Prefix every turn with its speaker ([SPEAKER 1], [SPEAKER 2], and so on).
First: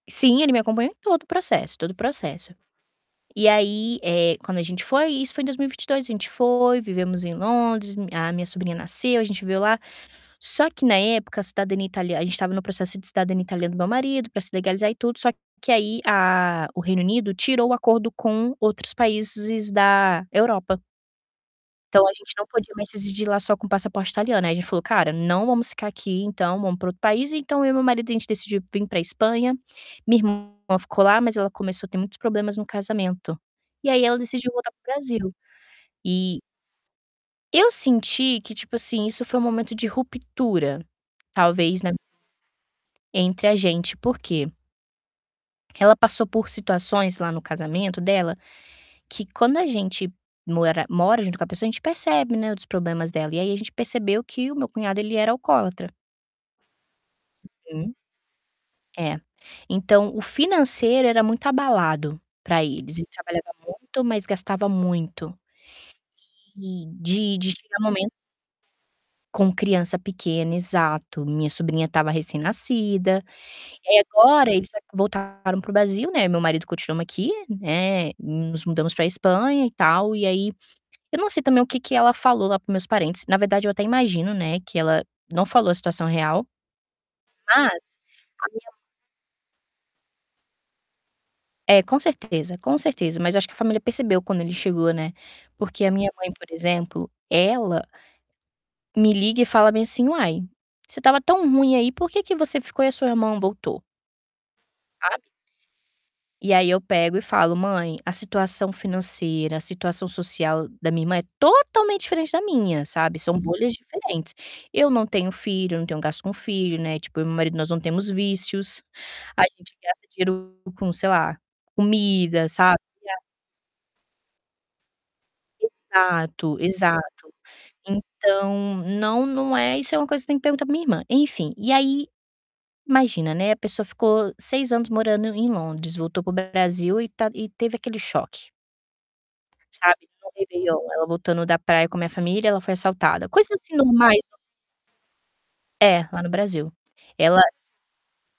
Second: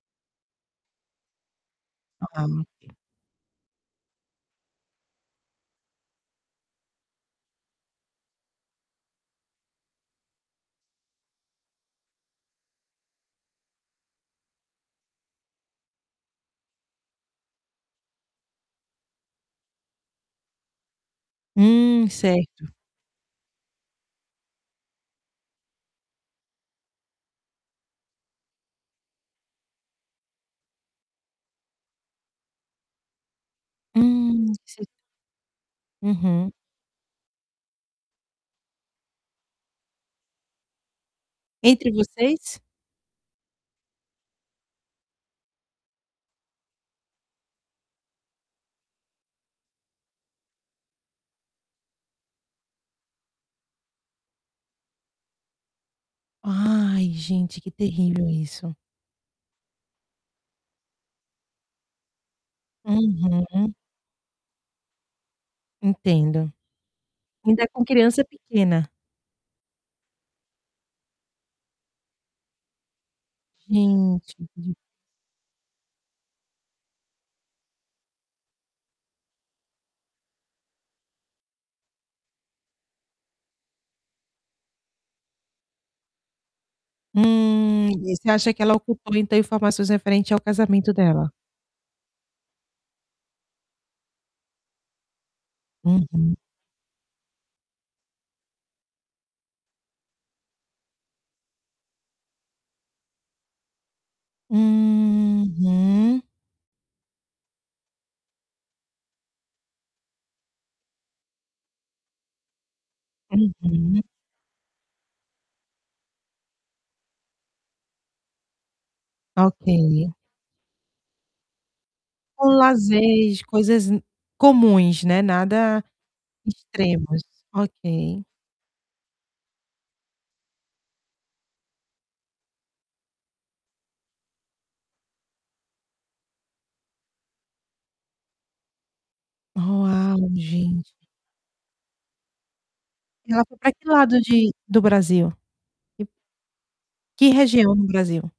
[SPEAKER 1] Sim, ele me acompanhou em todo o processo todo o processo.
[SPEAKER 2] É.
[SPEAKER 1] E aí, eh, quando a gente foi, e isso foi em 2022, a gente foi, vivemos em Londres, mi a minha sobrinha nasceu, a gente viveu lá. Só que, na época, a cidadania italia a gente estava no processo de cidadania italiana do meu marido, pra se legalizar e tudo, só que aí a o Reino Unido tirou o acordo com outros países da Europa. Então
[SPEAKER 2] Hum,
[SPEAKER 1] a gente não
[SPEAKER 2] certo.
[SPEAKER 1] podia mais residir lá só com passaporte italiano. Ai a gente falou: "Cara, não vamos ficar aqui, então vamos pra outro país". Então eu e meu marido, a gente decidiu vim pra Espanha. Minha irmã ficou lá, mas ela começou a ter muitos problemas no casamento e aí ela decidiu
[SPEAKER 2] Hum,
[SPEAKER 1] voltar para
[SPEAKER 2] ce
[SPEAKER 1] o Brasil. E
[SPEAKER 2] Uhum.
[SPEAKER 1] eu senti que, tipo assim, isso foi um momento de ruptura, talvez, né
[SPEAKER 2] Entre vocês?
[SPEAKER 1] entre a gente, por quê? porque ela passou por situações lá no casamento dela que quando a gente mora mora junto com a pessoa, a gente percebe, né, outros problemas dela. E aí a gente percebeu que o meu cunhado, ele era alcoólatra.
[SPEAKER 2] Ai, gente, que
[SPEAKER 1] Uhum.
[SPEAKER 2] terrível isso.
[SPEAKER 1] É. Então o financeiro era muito abalado pra eles. Ele trabalhava
[SPEAKER 2] Uhum.
[SPEAKER 1] muito, mas gastava muito.
[SPEAKER 2] Entendo.
[SPEAKER 1] E de de
[SPEAKER 2] Ainda
[SPEAKER 1] chegar
[SPEAKER 2] com
[SPEAKER 1] momento
[SPEAKER 2] criança pequena.
[SPEAKER 1] Com criança pequena, exato. Minha sobrinha estava recém-nascida. E
[SPEAKER 2] Gente, que
[SPEAKER 1] agora eles
[SPEAKER 2] difí
[SPEAKER 1] a voltaram para o Brasil, né. Eu e meu marido continuamos aqui, né, nos mudamos pra Espanha e tal, e aí eu não sei também o que que ela falou lá para os meus parentes. Na verdade, eu até imagino, né, que ela não falou a situação real mas a minha
[SPEAKER 2] Hum, e
[SPEAKER 1] minha
[SPEAKER 2] você acha que ela ocultou então informações referente ao casamento dela?
[SPEAKER 1] É, com certeza, com certeza, mas eu acho que a família percebeu quando ele chegou, né, porque a minha mãe,
[SPEAKER 2] Uhum.
[SPEAKER 1] por exemplo, ela me liga e fala bem, assim: "Uai, se estava tão ruim aí, por que que você ficou e a sua irmã voltou?" Sabe?
[SPEAKER 2] Uhum.
[SPEAKER 1] E aí eu pego e falo: "Mãe, a situação financeira, a situação social da minha irmã é totalmente diferente da minha, sabe. São bolhas
[SPEAKER 2] Uhum.
[SPEAKER 1] diferentes. Eu não tenho filho, eu não tenho gasto com filho, né, tipo, eu e meu marido nós não temos vícios, a gente gasta
[SPEAKER 2] Ok.
[SPEAKER 1] dinheiro com, sei lá, comida,
[SPEAKER 2] Um
[SPEAKER 1] sabe, ga"
[SPEAKER 2] lazes, coisas comuns, né. Nada
[SPEAKER 1] Exato,
[SPEAKER 2] extremos.
[SPEAKER 1] exato.
[SPEAKER 2] Ok.
[SPEAKER 1] Então, não, não é. isso é uma coisa que você tem que perguntar pra minha irmã. Enfim, e aí imagina, né, a pessoa ficou 6 anos morando em Londres, voltou para o Brasil e ta e teve aquele choque. Sabe, no
[SPEAKER 2] Uau,
[SPEAKER 1] Réveillon,
[SPEAKER 2] gente.
[SPEAKER 1] ela voltando da praia com minha família, ela foi assaltada.
[SPEAKER 2] E ela
[SPEAKER 1] Coisas,
[SPEAKER 2] foi pra
[SPEAKER 1] assim,
[SPEAKER 2] que
[SPEAKER 1] normais
[SPEAKER 2] lado
[SPEAKER 1] no
[SPEAKER 2] de do Brasil?
[SPEAKER 1] É,
[SPEAKER 2] Q
[SPEAKER 1] lá no Brasil.
[SPEAKER 2] Que
[SPEAKER 1] Ela
[SPEAKER 2] região no Brasil?